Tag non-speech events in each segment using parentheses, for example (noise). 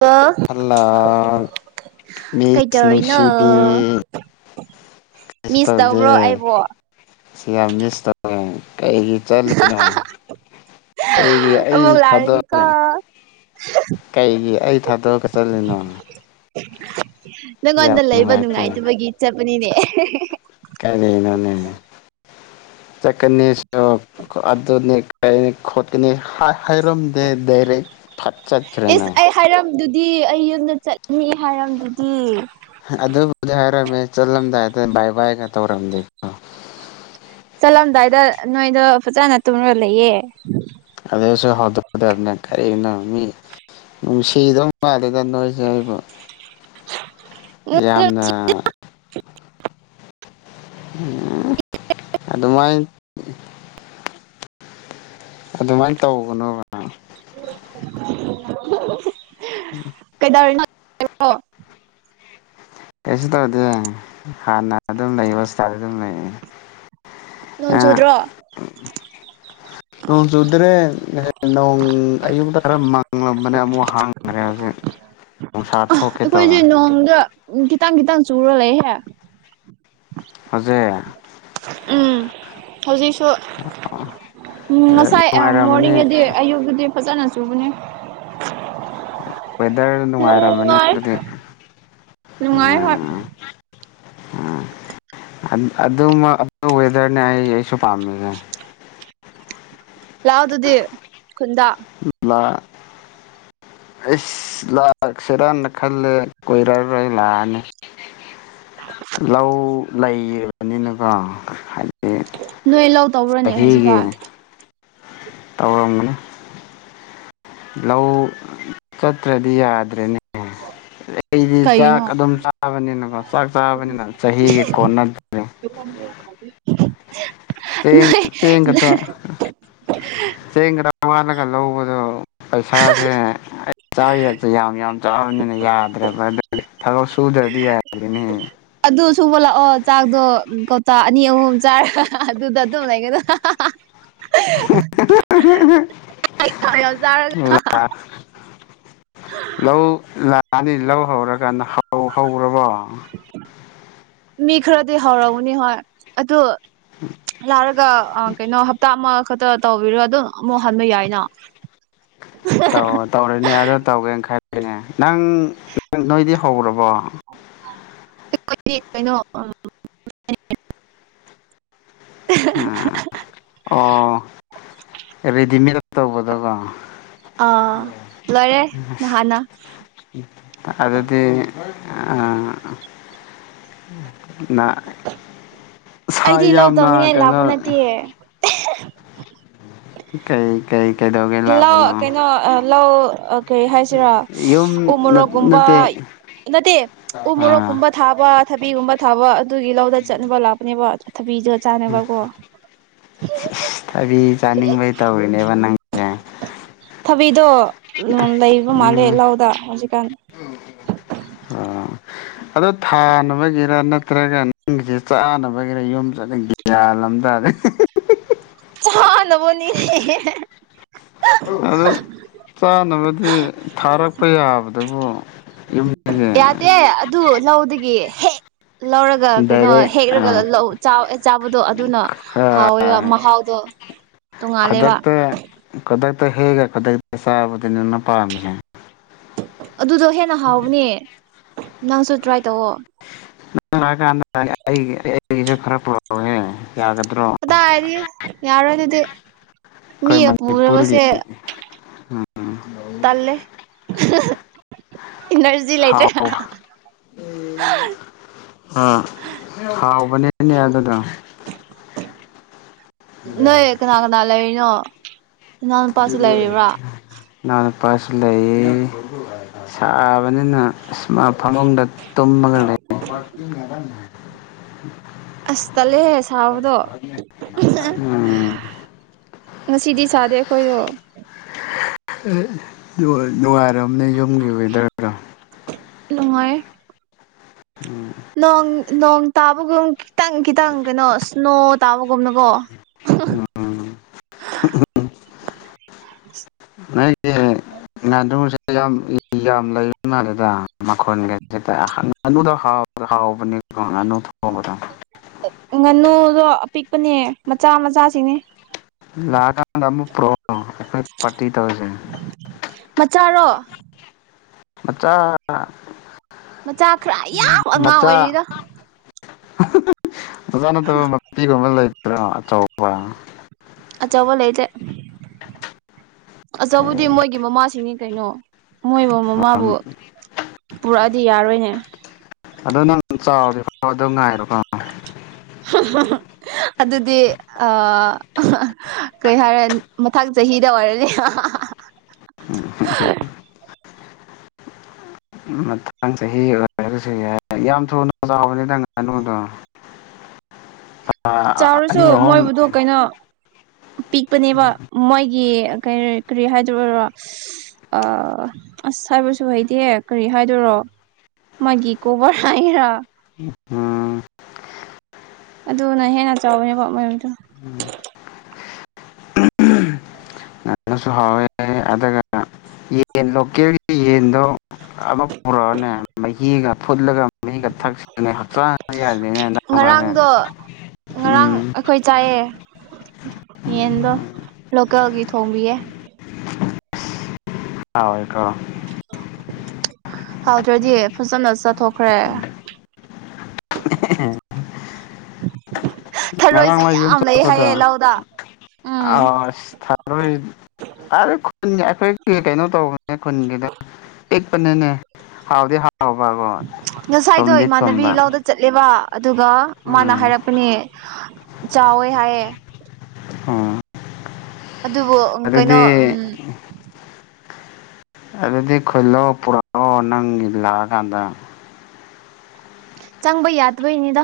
ꯂꯣ hello miss ꯀꯩꯗꯧꯔꯤꯅꯣ ꯅꯨꯡꯁꯤꯕꯤ ꯀꯩꯁꯨ ꯃꯤꯁ ꯇꯧꯕ꯭ꯔꯣ ꯇꯧꯗꯤꯌꯦ ꯑꯩꯕꯣ ꯁꯦ ꯌꯥꯝ ꯃꯤꯁ ꯇꯧꯋꯦ ꯀꯩꯒꯤ ꯆꯠꯂꯤꯅꯣ ꯀꯩꯒꯤ ꯑꯩ ꯑꯃꯨꯛ ꯂꯥꯛꯔꯗꯤꯀꯣ ꯊꯥꯗꯣꯛꯑꯒ ꯀꯩꯒꯤ ꯑꯩ ꯊꯥꯗꯣꯛꯑꯒ ꯆꯠꯂꯤꯅꯣ ꯌꯥꯝ ꯅꯪꯉꯣꯟꯗ ꯂꯩꯕ ꯅꯨꯡꯉꯥꯏꯇꯦ ꯅꯨꯡꯉꯥꯏꯇꯕꯒꯤ ꯆꯠꯄꯅꯤꯅꯦ ꯀꯥꯏ ꯂꯩꯅꯣꯅꯦ ꯆꯀꯅꯤꯁꯨ ꯈ ꯑꯗꯨꯅꯤ ꯀꯩꯅꯤ ꯈꯣꯠꯀꯅꯤ ꯍꯥꯢ ꯍꯥꯏꯔꯝꯗꯦ ꯗꯥꯏꯔꯦꯛ ꯐꯠ ꯆꯠꯈ꯭ꯔꯦꯅꯦ ꯗꯤ ꯑꯩ ꯌꯨꯝꯗ ꯆꯠꯅꯤ ꯍꯥꯏꯔꯝꯗꯨꯗꯤ ꯕꯥ ꯕꯥꯏꯒ ꯇꯧꯔꯝꯗꯦꯀꯣ ꯆꯠꯂꯝꯗꯥꯏꯗ ꯅꯣꯏꯗꯣ ꯐꯖꯅ ꯇꯨꯝꯔ ꯂꯩꯌꯦ ꯑꯗꯨꯁꯨ ꯍꯧꯗꯣꯛꯀꯗꯕꯅꯦ ꯀꯔꯤꯅꯣ ꯃꯤ ꯅꯨꯡꯁꯤꯗꯧ ꯃꯥꯂꯦꯗ ꯅꯣꯏꯁꯦ ꯍꯥꯏꯕ (inaudible) ꯎꯝ ꯌꯥꯝꯅ ꯎꯝ ꯑꯗꯨ ꯃꯥꯏ ꯑꯗꯨꯃꯥꯏꯅ ꯇꯧꯒꯅꯣ ꯀꯩꯗꯧꯔꯤꯅꯣ (unintelligible) ꯀꯩꯁꯨ ꯇꯧꯗꯦ ꯍꯥꯟꯅ ꯑꯗꯨꯝ ꯂꯩ ꯍꯣꯁꯄꯤꯇꯥꯜꯗ ꯑꯗꯨꯝ ꯂꯩꯌꯦ ꯅꯣꯡ ꯑꯥ ꯆꯨꯗ꯭ꯔꯣ ꯅꯣꯡ ꯆꯨꯗ꯭ꯔꯦ ꯅꯣꯡ ꯑꯌꯨꯛꯗ ꯈꯔ ꯃꯪꯂꯝꯕꯅꯦ ꯑꯃꯨꯛ ꯍꯥꯡꯈ꯭ꯔꯦ ꯍꯧꯖꯤꯛ ꯅꯨꯡꯁꯥ ꯑꯥ ꯊꯣꯛꯀꯦ ꯇꯧꯔꯦ ꯑꯩꯈꯣꯏꯁꯦ ꯅꯣꯡꯗ ꯈꯤꯇꯪ ꯈꯤꯇꯪ ꯆꯨꯔ ꯂꯩꯍꯦ ꯍꯧꯖꯦ ꯎꯝ ꯍꯧꯖꯤꯛꯁꯨ ꯎꯝ ꯉꯁꯥꯏ ꯅꯨꯡꯉꯥꯏꯔꯝꯃꯅꯤ ꯃꯣꯔꯅꯤꯡꯒꯗꯤ ꯑꯌꯨꯛꯒꯗꯤ ꯐꯖꯅ ꯆꯨꯕꯅꯤ ꯋꯦꯗꯔ ꯅꯨꯡꯉꯥꯏꯔꯝꯕꯅꯤ ꯑꯗꯨꯗꯤ ꯅꯨꯡꯉꯥꯏ ꯍꯣꯏ ꯎꯝ (inaudible) ꯑꯗꯨ ꯑꯗꯨ ꯋꯦꯗꯔꯅꯦ ꯑꯩ ꯑꯩꯁꯨ ꯄꯥꯝꯃꯤꯁꯦ ꯂꯥꯛ ꯑꯣ ꯗꯨꯗꯤ ꯂꯥ ꯑꯩꯁ ꯂꯥꯛꯁꯤꯔꯅ ꯈꯜꯂꯦ ꯀꯣꯏꯔꯔꯣꯏ ꯂꯥꯛꯑꯅꯤ ꯂꯧ ꯂꯩꯌꯦꯕꯅꯤꯅꯀꯣ ꯍꯥꯏ ꯅꯣꯏ ꯂꯧ ꯇꯧꯕꯔꯅꯦ ꯍꯧꯖꯤꯛꯀꯥꯟ ꯇꯧꯔꯝꯒꯅꯤ ꯂꯧ ꯆꯠꯇ꯭ꯔꯗꯤ ꯌꯥꯗ꯭ꯔꯦꯅꯦ ꯑꯩꯗꯤ ꯀꯩꯅꯣ ꯆꯥꯛ ꯑꯗꯨꯝ ꯆꯥꯕꯅꯤꯅꯀꯣ ꯆꯥꯛ ꯆꯥꯕꯅꯤꯅ ꯆꯍꯤꯒꯤ ꯀꯣꯟꯅꯗ꯭ꯔꯦ (inaudible) ꯆꯦꯡ ꯅꯣꯏ ꯆꯦꯡꯒꯗ ꯆꯦꯡꯒꯗ ꯋꯥꯜꯂꯒ ꯂꯧꯕꯗꯣ ꯄꯩꯁꯥꯁꯦ ꯑꯩ ꯆꯥꯈꯤꯔꯛꯇ ꯌꯥꯝ ꯌꯥꯝ ꯆꯥꯎꯔꯕꯅꯤꯅ ꯌꯥꯗ꯭ꯔꯕ꯭ꯔ ꯊꯕꯛ ꯁꯨꯗ꯭ꯔꯗꯤ ꯌꯥꯗ꯭ꯔꯤꯅꯦ ꯑꯗꯨ ꯁꯨꯕ ꯂꯥꯛꯑꯣ ꯆꯥꯛꯗꯣ ꯀꯧꯇꯥ ꯑꯅꯤ ꯑꯍꯨꯝ ꯆꯥꯔꯒ ꯑꯗꯨꯗ ꯑꯗꯨꯝ ꯂꯩꯒꯗ ꯌꯥꯝ ꯆꯥꯔꯒ ꯂꯧ ꯂꯛꯑꯅꯤ ꯂꯧ ꯍꯧꯔꯀꯥꯟ ꯂꯧ ꯍꯧꯔꯕꯣ ꯃꯤ ꯈꯔꯗꯤ ꯍꯧꯔꯝꯃꯅꯤ ꯍꯣꯏ ꯑꯗꯨ ꯂꯥꯛꯔꯒ ꯀꯩꯅꯣ ꯍꯞꯇꯥ ꯑꯃ ꯈꯛꯇ ꯇꯧꯕꯤꯔꯣ ꯑꯗꯨ ꯑꯃꯨꯛ ꯍꯟꯕ ꯌꯥꯏꯅ ꯇꯧ ꯇꯧꯔꯅꯦ ꯑ ꯇꯧꯒꯦꯅ ꯈꯔꯅꯦ ꯅꯪꯪ ꯅꯣꯏꯗꯤ ꯍꯧꯔꯕꯣ ꯑꯩꯈꯣꯏ ꯗꯤ ꯀꯩꯅꯣ ꯎꯝ ꯑꯣ ꯔꯦꯗꯤꯃꯦꯗ ꯇꯧꯕꯗꯀꯣ ꯑꯥ ꯂꯣꯏꯔꯦ ꯅꯍꯥꯟꯅ ꯑꯗꯨꯗꯤ ꯑꯥ ꯅ ꯑꯩꯗꯤ ꯂꯧ ꯇꯧꯅꯤꯡꯉꯥꯏ ꯂꯥꯛꯄ ꯅꯠꯇꯦꯌꯦ ꯀꯩ ꯀꯩ ꯀꯩꯗꯧꯒꯦ ꯂꯧ ꯂꯥꯛꯄꯅꯣ ꯀꯩꯅꯣ ꯂ ꯀꯩ ꯍꯥꯏꯁꯤꯔꯥ ꯌꯨꯝ ꯎꯃꯣꯔꯣꯛꯒꯨꯝꯕ ꯅꯠꯇꯦ ꯅꯠꯇꯦ ꯎ ꯑꯥ ꯃꯣꯔꯣꯛꯀꯨꯝꯕ ꯊꯥꯕ ꯊꯕꯤꯒꯨꯝꯕ ꯊꯥꯕ ꯑꯗꯨꯒꯤ ꯂꯧꯗ ꯆꯠꯅꯕ ꯂꯥꯛꯄꯅꯦꯕ ꯊꯕꯤꯁꯨ ꯆꯥꯅꯕꯀꯣ ꯊꯕꯤ ꯆꯥꯅꯤꯡꯕꯩ ꯇꯧꯔꯤꯅꯦꯕ ꯅꯪꯁꯦ ꯊꯕꯤꯗꯣ ꯂꯩꯕ ꯃꯥꯜꯂꯦ ꯎꯝ ꯂꯥꯎꯗ ꯍꯧꯖꯤꯛꯀꯥꯟ ꯑꯗ ꯊꯥꯅꯕꯒꯤꯔ ꯅ ꯅꯠꯇ꯭ꯔꯒ ꯅꯪꯒꯤꯁꯦ ꯆꯥꯅꯕꯒꯤꯔ ꯌꯨꯝ ꯆꯠꯂꯤꯁꯦ ꯒꯌꯥꯟ ꯑꯃ ꯇꯥꯗꯦ ꯆꯥꯅꯕꯅꯤ ꯅꯦ ꯍꯦꯍꯦ ꯑꯗ ꯆꯥꯅꯕꯗꯤ ꯊꯥꯔꯛꯄ ꯌꯥꯕꯗꯨꯕꯨ ꯌꯨꯝꯗꯒꯤ ꯌꯥꯗꯦ ꯑꯗꯨ ꯂꯧꯗꯒꯤ ꯍꯦꯛ ꯂꯧꯔꯒ ꯀꯩꯅꯣ ꯗꯥꯏꯔꯦꯛ ꯍꯦꯛꯂꯒ ꯂꯧ ꯆꯥ ꯆꯥꯕꯗꯣ ꯑꯗꯨꯅ ꯍꯥꯎꯋꯦꯕ ꯃꯍꯥꯎ ꯈꯨꯗꯛꯇ ꯇ ꯈꯨꯗꯛꯇ ꯍꯦꯛꯂꯒ ꯆꯥꯕꯗꯨꯅꯦꯕ ꯅꯪ ꯄꯥꯝꯃꯤꯁ ꯑꯗꯨꯗꯣ ꯍꯦꯟꯅ ꯍꯥꯎꯕꯅꯦ ꯅꯪꯁꯨ ꯇ꯭ꯔꯥꯏ ꯇꯧꯑꯣ ꯀꯥꯟꯗ ꯑꯩ ꯑꯩꯒꯤꯁꯨ ꯈꯔꯄꯣꯔꯛ ꯑꯣ ꯀꯗꯥꯏꯗꯒꯤ ꯌꯥꯔꯣꯏꯗꯨꯗꯤ ꯃꯤ ꯑꯩꯈꯣꯏ ꯄꯨꯔꯒ ꯃꯅꯤꯄꯨꯔꯒꯤ ꯁꯦ ꯇꯜꯂꯦ ꯑꯦꯅꯔꯖꯤ ꯂꯩꯇꯦ ꯍꯥꯎ ꯑ ꯍꯥꯎꯕꯅꯤꯅꯦ ꯑꯗꯨꯗ ꯅꯣꯏ ꯀꯅꯥ ꯀꯅꯥ ꯂꯩꯔꯤꯅꯣ ꯏꯅꯥꯎ ꯅꯨꯄꯥꯁꯨ ꯂꯩꯔꯤꯕ꯭ꯔꯥ ꯅꯥꯎꯄꯁꯨ ꯂꯩꯌꯦ ꯁꯥ ꯅꯤꯅ ꯐꯃꯨꯡꯗ ꯇꯨꯝꯂꯒ ꯂꯩꯌꯦ ꯑꯁ ꯇꯜꯂꯦ ꯍꯦ ꯁꯥꯕꯗꯣ ꯎꯝ ꯉꯁꯤꯗꯤ ꯁꯥꯗꯦ ꯑꯩꯈꯣꯏꯗꯣ ꯑꯦ ꯅꯨꯡꯉꯥꯏꯔꯝꯅꯦ ꯌꯨꯝꯒꯤ ꯋꯦꯗꯔꯗꯣ ꯅꯨꯡꯉꯥꯏ ꯎꯝ ꯅꯣꯡ ꯅꯣꯡ ꯇꯥꯕꯒꯨꯝ ꯈꯤꯇꯪ ꯈꯤꯇꯪ ꯀꯩꯅꯣ ꯏꯁ꯭ꯅꯣ ꯇꯥꯕꯒꯨꯝꯅꯀꯣ ꯎꯝ ꯍꯍ ꯅꯣꯏꯒꯤ ꯅꯥꯗꯨꯁꯦ ꯌꯥꯝ ꯌꯥꯝ ꯂꯩꯕꯩ ꯃꯥꯜꯂꯦꯗ ꯃꯈꯣꯟꯒꯁꯦ ꯗꯨꯗꯣ ꯍꯥꯎꯕꯅꯦ ꯉꯥꯅꯨ ꯊꯣꯡꯒꯗ ꯑꯗꯣ ꯑꯄꯤꯛꯄꯅꯦ ꯃꯆꯥ ꯃꯆꯥꯁꯤꯡꯅꯦ ꯂꯥꯛꯒ ꯇ ꯄ꯭ꯔꯣ ꯔꯛ ꯑꯣ ꯑꯩꯈꯏ ꯄꯥꯔꯇꯤ ꯇꯧꯁꯦ ꯆꯔꯣ ꯃꯆꯥ ꯃꯆꯥ ꯈꯔ ꯌꯥꯝ ꯑꯉꯥꯡ ꯃꯆꯥ ꯑꯣꯏꯔꯤꯗ ꯃꯆꯥ ꯅꯠꯇꯕ ꯃꯄꯤꯒꯨꯝꯕ ꯂꯩꯇ꯭ꯔꯣ ꯑꯆꯧꯕ ꯑꯆꯧꯕ ꯂꯩꯇꯦ ꯑꯆꯧꯕꯗꯤ ꯃꯣꯏꯒꯤ ꯃꯃꯥꯁꯤꯡꯅꯤ ꯀꯩꯅꯣ ꯃꯣꯏꯕꯨ ꯃꯃꯥꯕꯨ ꯄꯨꯔꯛꯑꯗꯤ ꯌꯥꯔꯣꯏꯅꯦ ꯑꯗꯣ ꯅꯪ ꯆꯥꯎꯗꯔꯤꯕ ꯑꯗꯨ ꯉꯥꯏꯔꯣꯀꯣ ꯍꯝꯍꯝ ꯑꯗꯨꯗꯤ ꯀꯩ ꯍꯥꯏꯔꯦ ꯃꯊꯪ ꯆꯍꯤꯗ ꯑꯣꯏꯔꯅꯤ (inaudible) (unintelligible) ꯃꯇꯥꯡ ꯆꯍꯤ ꯑꯣꯏꯁꯨ ꯌꯥ ꯌꯥꯝ ꯊꯨꯅ ꯆꯥꯎꯕꯅꯤꯗꯪ ꯉꯥꯅꯨꯗꯣ ꯆꯥꯎꯔꯁꯨ ꯑꯅꯤ ꯑꯍꯨꯝ ꯃꯣꯏꯕꯨꯗꯨ ꯀꯩꯅꯣ ꯄꯤꯛꯄꯅꯦꯕ ꯃꯣꯏꯒꯤ ꯀꯔꯤ ꯀꯔꯤ ꯍꯥꯏꯗ ꯑꯣꯏꯔꯣ ꯑ ꯑꯁ ꯍꯥꯏꯕꯁꯨ ꯍꯩꯇꯤꯌꯦ ꯀꯔꯤ ꯍꯥꯏꯗꯔꯣ ꯃꯣꯏꯒꯤ ꯒꯤ ꯀꯣꯕꯔ ꯍꯥꯏꯒꯦꯔ ꯑꯥ ꯑꯗꯨꯅ ꯍꯦꯟꯅ ꯆꯥꯎꯕꯅꯦ ꯄꯣꯠ ꯃꯌꯥꯝꯗ ꯎꯝ ꯅꯅꯁꯨ ꯍꯥꯎꯋꯦ ꯑꯗꯨꯒ ꯌꯦꯟ ꯂꯣꯀꯦꯜꯒꯤ ꯌꯦꯟꯗꯣ ꯑꯃ ꯄꯨꯔꯛꯑꯣꯅꯦ ꯃꯍꯤꯒ ꯐꯨꯠꯂꯒ ꯃꯤꯒ ꯊꯛꯁꯤꯅꯦ ꯍꯛꯆꯥꯡ ꯌꯥꯅꯤꯅꯦ ꯉꯔꯥꯡꯗꯣ ꯉꯔꯥꯡ ꯑꯩꯈꯣꯏ ꯆꯥꯏꯑꯦ ꯌꯦꯟꯗꯣ ꯂꯣꯀꯦꯜꯒꯤ ꯊꯣꯡꯕꯤꯌꯦ ꯍꯧꯋꯦ ꯀꯣ ꯍꯥꯎꯗ꯭ꯔꯗꯤ ꯐꯖꯅ ꯆꯊꯣꯛꯈ꯭ꯔꯦ ꯉꯔꯥꯡ ꯊꯔꯣꯏꯁꯨ ꯅꯣꯢ ꯌꯨꯝ ꯌꯥꯝ ꯂꯩ ꯆꯠꯄꯗ ꯍꯥꯏꯌꯦ ꯂꯧꯗ ꯎꯝ ꯑꯁ ꯊꯔꯣꯏ ꯇꯔꯦ ꯈꯨꯟꯒꯤ ꯑꯩꯈꯣꯏ ꯀꯩꯅꯣ ꯇꯧꯕꯅꯦ ꯈꯨꯟꯒꯤꯗꯣ ꯄꯤꯛꯄꯅꯤꯅꯦ ꯍꯥꯎꯗꯤ ꯍꯥꯎꯕꯀꯣ ꯉꯁꯥꯏꯗꯣ ꯊꯨꯝꯗꯤ ꯏꯃꯥꯟꯅꯕꯤ ꯊꯨꯝꯕ ꯂꯧꯗ ꯆꯠꯂꯦꯕ ꯑꯗꯨꯒ ꯃꯥꯅ ꯎꯝ ꯍꯥꯏꯔꯛꯄꯅꯦ ꯆꯥꯎꯋꯦ ꯍꯥꯏꯌꯦ ꯑꯣ ꯑꯗꯨꯕꯨ ꯀꯩꯅꯣ ꯑꯗꯨꯗꯤ ꯎꯝ ꯑꯗꯨꯗꯤ ꯈꯨꯂꯣꯛꯑꯣ ꯄꯨꯔꯛꯑꯣ ꯅꯪꯒꯤ ꯂꯥꯛꯑꯀꯥꯟꯗ ꯆꯪꯕ ꯌꯥꯗꯕꯩꯅꯦꯗ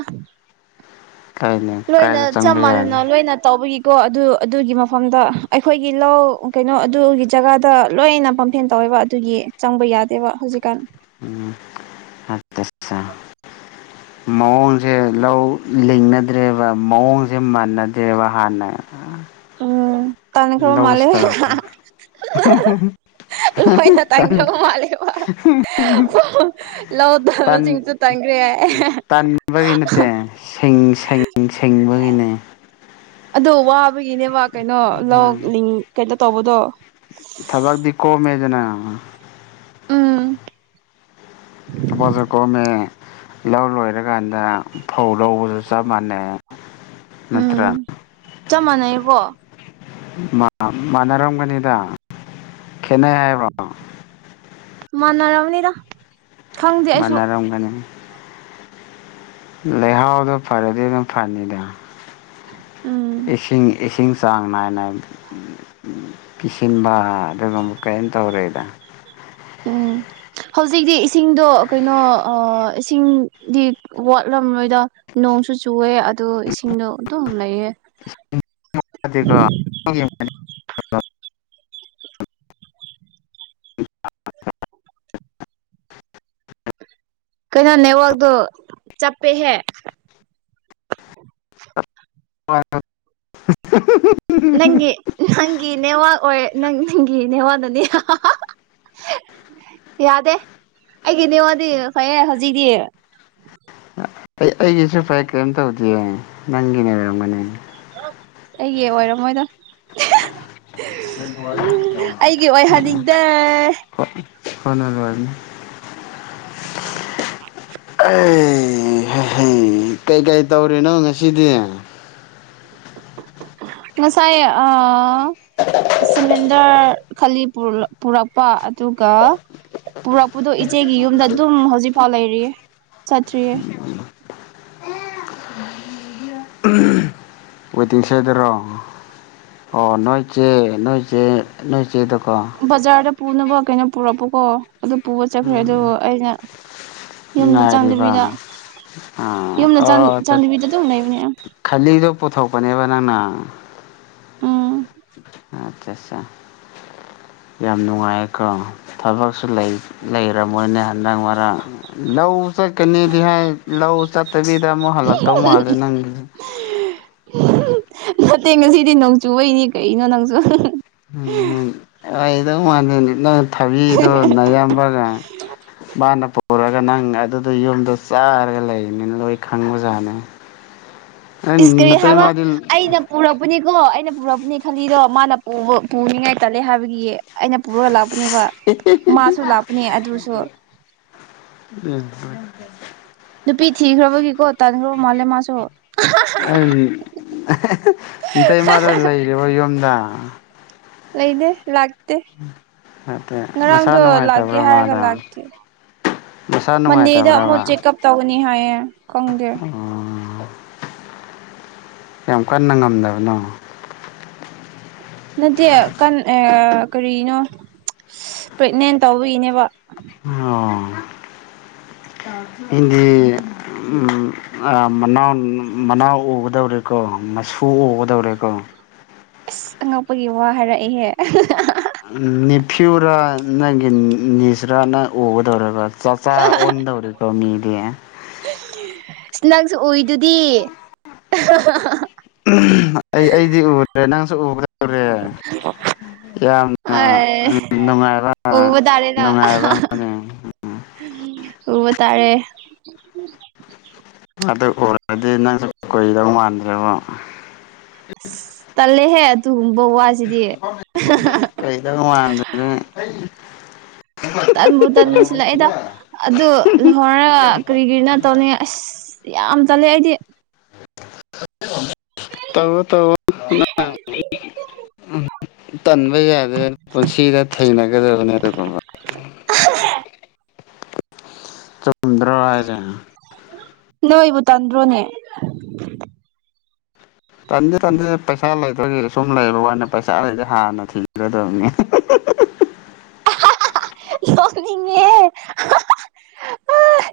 ꯀꯥꯏꯅ ꯂꯣꯏꯅ ꯀꯥꯏꯗ ꯆꯞ ꯆꯪꯕ ꯌꯥꯅꯤ ꯃꯥꯟꯅꯅ ꯂꯣꯏꯅ ꯇꯧꯕꯒꯤ ꯀꯣ ꯑꯗꯨ ꯑꯗꯨꯒꯤ ꯃꯐꯝꯗ ꯑꯩꯈꯣꯏꯒꯤ ꯂꯧ ꯀꯩꯅꯣ ꯑꯗꯨꯒꯤ ꯖꯒꯥꯗ ꯂꯣꯏꯅ ꯄꯝꯐꯦꯟ ꯇꯧꯋꯦ ꯑꯗꯨꯒꯤ ꯆꯪꯕ ꯌꯥꯗꯦꯕ ꯍꯧꯖꯤꯛꯀꯥꯟ (unintelligible) ꯃꯑꯣꯡꯁꯦ ꯂꯧ ꯂꯤꯡꯅꯗ꯭ꯔꯦꯕ ꯃꯑꯣꯡꯁꯦ ꯃꯅꯗ꯭ꯔꯦꯕ ꯍꯥꯟꯅ ꯎꯝ ꯇꯟ ꯈꯕ ꯃꯂꯦ ꯂꯧꯁꯤꯗ ꯍꯥ (unintelligible) ꯂꯣꯢꯅ ꯇꯟ ꯇꯟꯈ꯭ꯔꯕ ꯃꯥꯂꯦꯕ ꯂꯧꯗꯕꯁꯤꯡꯁꯨ ꯇꯟꯈꯔꯦ ꯇꯟꯥꯕꯒꯤ ꯅꯠꯇꯦ ꯁꯤꯡ ꯁꯤꯡ ꯁꯤꯡꯕꯒꯤꯅꯦ ꯑꯗꯣ ꯋꯥꯕꯒꯤꯅꯦꯕ ꯀꯩꯅꯣ ꯂꯧ ꯂꯤꯡ ꯀꯩꯅꯣ ꯇꯧꯕꯗꯣ ꯊꯕꯥꯛꯇꯤ ꯀꯣꯝꯃꯦꯗꯅ ꯎꯝ ꯊꯕꯥꯛꯁꯣ ꯀꯣꯝꯃꯦ ꯂꯧ ꯂꯣꯏꯔꯀꯥꯟꯗ ꯐꯧ ꯂꯧꯕꯁꯨ ꯆꯞ ꯃꯥꯟꯅꯩ ꯅꯠꯇ꯭ꯔꯥ ꯎꯝ ꯆꯞ ꯃꯥꯟꯅꯩꯀꯣ ꯃꯥꯟ ꯃꯥꯟꯅꯔꯝꯒꯅꯤꯗ ꯈꯠꯅꯩ ꯍꯥꯢꯕ ꯃꯥꯟꯅꯔꯝꯅꯤꯗ ꯈꯪꯗꯦ ꯑꯩꯁꯨ ꯃꯟꯅꯔꯝ ꯒꯅꯤ ꯂꯩꯍꯥꯎꯗꯣ ꯐꯔꯗꯤ ꯑꯗꯨꯝ ꯐꯅꯤꯗ ꯎꯝ ꯏꯁꯤꯡ ꯏꯁꯤꯡ ꯆꯥꯡ ꯅꯥꯢ ꯅꯥꯢꯅ ꯀꯤꯁꯤꯟꯕꯥ ꯑꯗꯨꯒ ꯑꯃꯨꯛ ꯀꯩꯝ ꯇꯧꯔꯦꯗ ꯎꯝ ꯍꯧꯖꯤꯛꯇꯤ ꯏꯁꯤꯡꯗꯣ ꯀꯩꯅꯣ ꯏꯁꯤꯡꯗꯤ ꯋꯥꯠꯂꯝ ꯂꯣꯏꯗ ꯅꯣꯡꯁꯨ ꯆꯨꯑꯦ ꯑꯗꯨ ꯏꯁꯤꯡꯗꯣ ꯑꯗꯨꯝ ꯂꯩꯌꯦ ꯑꯗꯨꯒ (unintelligible) (unintelligible) ꯀꯩꯅꯣ ꯅꯦꯠꯋꯥꯛꯗꯣ ꯆꯞꯄꯦꯍꯦ ꯍꯣꯏ ꯅꯪꯒꯤ ꯅꯪꯒꯤ ꯅꯦꯋꯥꯛ ꯍꯣꯢ ꯅꯪꯒꯤ ꯅꯦꯋꯥꯗꯨꯗꯤ ꯍꯥꯍꯥ ꯌꯥꯗꯦ ꯑꯩꯒꯤ ꯅꯤꯉꯣꯟꯗꯤ ꯉꯥꯁꯥꯢꯒꯩ ꯍꯧꯖꯤꯛꯇꯤ ꯑꯩ ꯑꯩꯒꯤꯁꯨ ꯐꯥꯏꯌꯦ ꯀꯔꯤꯝ ꯇꯧꯗꯤꯌꯦ ꯅꯪꯒꯤꯅ ꯑꯣꯏꯔꯝꯒꯅꯤ ꯑꯩꯒꯤ ꯑꯣꯏꯔꯝ ꯃꯣꯏꯗ (unintelligible) ꯑꯣꯏꯍꯟꯅꯤꯡꯗꯦ (unintelligible) ꯈꯣꯢꯅ ꯂꯣꯢꯔꯝꯅꯤ ꯑꯦ ꯍꯩꯍꯩ ꯀꯩꯀꯩ ꯇꯧꯔꯤꯅꯣ ꯉꯁꯤꯗꯤ ꯉꯁꯥꯏ ꯑꯥ ꯁꯤꯂꯤꯟꯗꯔ ꯈꯥꯜꯂꯤ ꯄꯨꯔꯛꯄ ꯑꯗꯨꯒ ꯄꯨꯔꯛꯄꯗꯣ ꯏꯆꯦꯒꯤ ꯌꯨꯝꯗ ꯑꯗꯨꯝ ꯍꯧꯖꯤꯛꯐꯥꯎ ꯂꯩꯔꯤꯌꯦ ꯆꯠꯇ꯭ꯔꯤꯌꯦ ꯋꯦꯇꯤꯡ ꯁꯦꯠꯇꯔꯣ ꯑꯣ ꯅꯣꯏ ꯆꯦ ꯅꯣꯏ ꯆꯦ ꯅꯣꯢ ꯆꯦꯗꯀꯣ ꯕꯖꯥꯔꯗ ꯄꯨꯅꯕ ꯀꯩꯅꯣ ꯄꯨꯔꯛꯄꯀꯣ ꯑꯗꯨ ꯄꯨꯕ ꯆꯠꯈ꯭ꯔꯦ ꯑꯗꯨ ꯑꯩꯅ ꯌꯨꯝꯗ ꯉꯥꯏꯔꯤꯕ ꯆꯪꯗꯕꯤꯗ ꯑ ꯌꯨꯝꯗ ꯑꯣ ꯆꯠ ꯆꯪꯗꯕꯤꯗ ꯑꯗꯨꯝ ꯂꯩꯕꯅꯦ ꯈꯥꯂꯤꯗꯣ ꯄꯣꯊꯥꯛ ꯄꯅꯦꯕ ꯅꯪꯅ ꯎꯝ ꯑꯆꯥꯆꯥ ꯌꯥꯝ ꯅꯨꯡꯉꯥꯏꯀꯣ ꯊꯕꯛꯁꯨ ꯂꯩ ꯂꯩꯔꯝ ꯃꯣꯏꯅꯦ ꯍꯟꯗꯛ ꯃꯔꯛ ꯂꯧ ꯆꯠꯀꯅꯤꯗꯤ ꯍꯥꯏ ꯂꯧ ꯆꯠ ꯅꯠꯇꯕꯤꯗ ꯑꯃꯨꯛ ꯍꯜꯂꯛꯇꯧ ꯃꯥꯜꯂꯦ ꯅꯪꯒꯤꯁꯦ ꯅꯠꯇꯦ ꯉꯁꯤꯗꯤ ꯅꯣꯡꯆꯨꯕꯩꯅꯤ ꯀꯩꯅꯣ ꯅꯪꯁꯨ ꯎꯝ (unintelligible) ꯃꯥꯟꯗꯦ ꯅꯪ ꯊꯕꯤꯗꯣ ꯅꯌꯥꯝꯕꯒ ꯃꯥꯅ ꯄꯨꯔꯒ ꯅꯪ ꯑꯗꯨꯗ ꯌꯨꯝꯗ ꯆꯥꯔꯒ ꯂꯩꯕꯅꯤꯅ ꯂꯣꯏ ꯈꯪꯕꯖꯥꯠꯅꯦ ꯏꯁꯀꯔꯤ ꯍꯥꯏꯕ ꯅꯇꯩꯃꯗꯤ ꯑꯩꯅ ꯄꯨꯔꯛꯄꯅꯤ ꯀꯣ ꯑꯩꯅ ꯄꯨꯔꯛꯄꯅꯦ ꯈꯥꯜꯂꯤꯗꯣ ꯃꯥꯅ ꯄꯨꯕ ꯄꯨꯅꯤꯡꯉꯥꯏ ꯇꯜꯂꯦ ꯍꯥꯏꯕꯒꯤ ꯑꯩꯅ ꯄꯨꯔꯒ ꯂꯥꯛꯄ ꯂꯥꯛꯄꯅꯦꯕ ꯃꯥꯁꯨ ꯂꯥꯞꯄꯅꯦ ꯑꯗꯨꯁꯨ ꯅꯨꯄꯤ ꯊꯤꯈ꯭ꯔꯕꯒꯤꯀꯣ ꯇꯥꯟꯈ꯭ꯔꯕ ꯃꯥꯜꯂꯦ ꯃꯥꯁꯨ ꯑꯍꯥꯍꯥ ꯑꯇꯩꯃꯥꯗꯣ ꯂꯩꯔꯤꯕꯣ ꯌꯨꯝꯗ ꯂꯩꯅꯦ ꯂꯥꯛ ꯅꯠꯇꯦ ꯃꯁꯥ ꯅꯨꯡꯉꯥꯏ ꯂꯥꯛꯀꯦ ꯇꯕ꯭ꯔꯣ ꯍꯥꯏꯔꯒ ꯃꯥꯗꯣ ꯂꯥꯛꯇꯦ ꯃꯁꯥ ꯃꯟꯗꯦꯗ ꯑꯃꯨꯛ ꯅꯨꯡꯉꯥꯏꯇꯕ꯭ꯔꯥꯕ ꯆꯦꯛꯑꯞ ꯇꯧꯒꯅꯤ ꯍꯥꯏꯌꯦ ꯈꯪꯗꯦ ꯑꯣ ꯌꯥꯝ ꯀꯟꯅ ꯉꯝꯗꯕꯅꯣ ꯅꯠꯇꯦ ꯀꯟ ꯀꯔꯤꯅꯣ ꯄ꯭ꯔꯦꯒꯅꯦꯟ ꯇꯧꯕꯋꯒꯤꯅꯦꯕ ꯑꯣ ꯍꯤꯟꯗꯤ ꯃꯅꯥꯎ ꯃꯅꯥꯎ ꯎꯒꯗꯧꯔꯦꯀꯣ ꯃꯁꯨ ꯎꯒꯗꯧꯔꯦꯀꯣ ꯑꯁ ꯑꯉꯛꯄꯒꯤ ꯋꯥ ꯍꯥꯏꯔꯛꯑꯦꯍꯦ ꯅꯤꯐꯤꯌꯨꯔꯥ ꯅꯪꯒꯤ ꯅꯤꯁꯔꯥꯅꯪ ꯎꯒꯗꯧꯔꯒ ꯆꯆꯥ ꯑꯣꯟꯗꯧꯔꯦꯀꯣ ꯃꯤꯗꯤ ꯏꯁ ꯅꯪꯁꯨ ꯎꯏꯗꯨꯗꯤ ꯑꯩ ꯑꯩꯗꯤ ꯎꯗ꯭ꯔꯦ ꯅꯪꯁꯨ ꯎꯕ ꯌꯥꯝꯅ ꯅꯨꯡꯉꯥꯏꯕ (inaudible) ꯑ ꯎꯕꯇꯥꯔꯦꯗꯣ ꯅꯨꯡꯉꯥꯏꯕ ꯑꯃꯅꯦ ꯎꯕꯇꯥꯔꯦ ꯑꯗꯨ ꯎꯔꯗꯤ ꯅꯪꯁꯨ ꯀꯨꯏꯗꯧ ꯃꯥꯟꯗ꯭ꯔꯦꯉꯣ ꯇꯜꯂꯦꯍꯦ ꯑꯗꯨꯨꯒꯨ ꯕ ꯋꯥꯁꯤꯗꯤ ꯀꯩꯗꯧ ꯃꯥꯟꯗ꯭ꯔꯦ ꯇꯟꯕꯨ ꯇꯟꯁꯤꯜꯂꯛꯑꯦꯗ ꯑꯗꯨ ꯂꯩꯍꯧꯔꯒ ꯀꯔꯤ ꯀꯔꯤꯅꯣ ꯇꯧꯅꯤꯉꯥꯢ ꯑꯁ ꯌꯥꯝ ꯇꯜꯂꯦ ꯑꯩꯗꯤ ꯇꯋꯣ ꯇꯋꯣ ꯇꯟꯕ ꯌꯥꯗꯦ ꯄꯨꯟꯁꯤꯗ ꯊꯩꯅꯒꯗꯕꯅꯦ ꯑꯗꯨꯒꯨꯝꯕ ꯆꯨꯝꯗ꯭ꯔꯣ ꯍꯥꯢꯖꯦ ꯇꯥꯟꯗ꯭ꯔꯨꯅꯦ ꯇꯟꯗꯦ ꯇꯟꯗꯦ ꯄꯩꯁꯥ ꯂꯩꯇ꯭ꯔꯒꯤꯗꯤ ꯁꯨꯝ ꯂꯩꯕ ꯋꯥꯅꯦ ꯄꯩꯁꯥ ꯂꯩꯗꯤ ꯍꯥꯟꯅ ꯊꯤꯒ꯭ꯔꯗꯕꯅꯤ (inaudible) ꯅꯣꯛꯅꯤꯡꯉꯦꯍꯦ ꯍꯥ-ꯍꯥ ꯑꯍ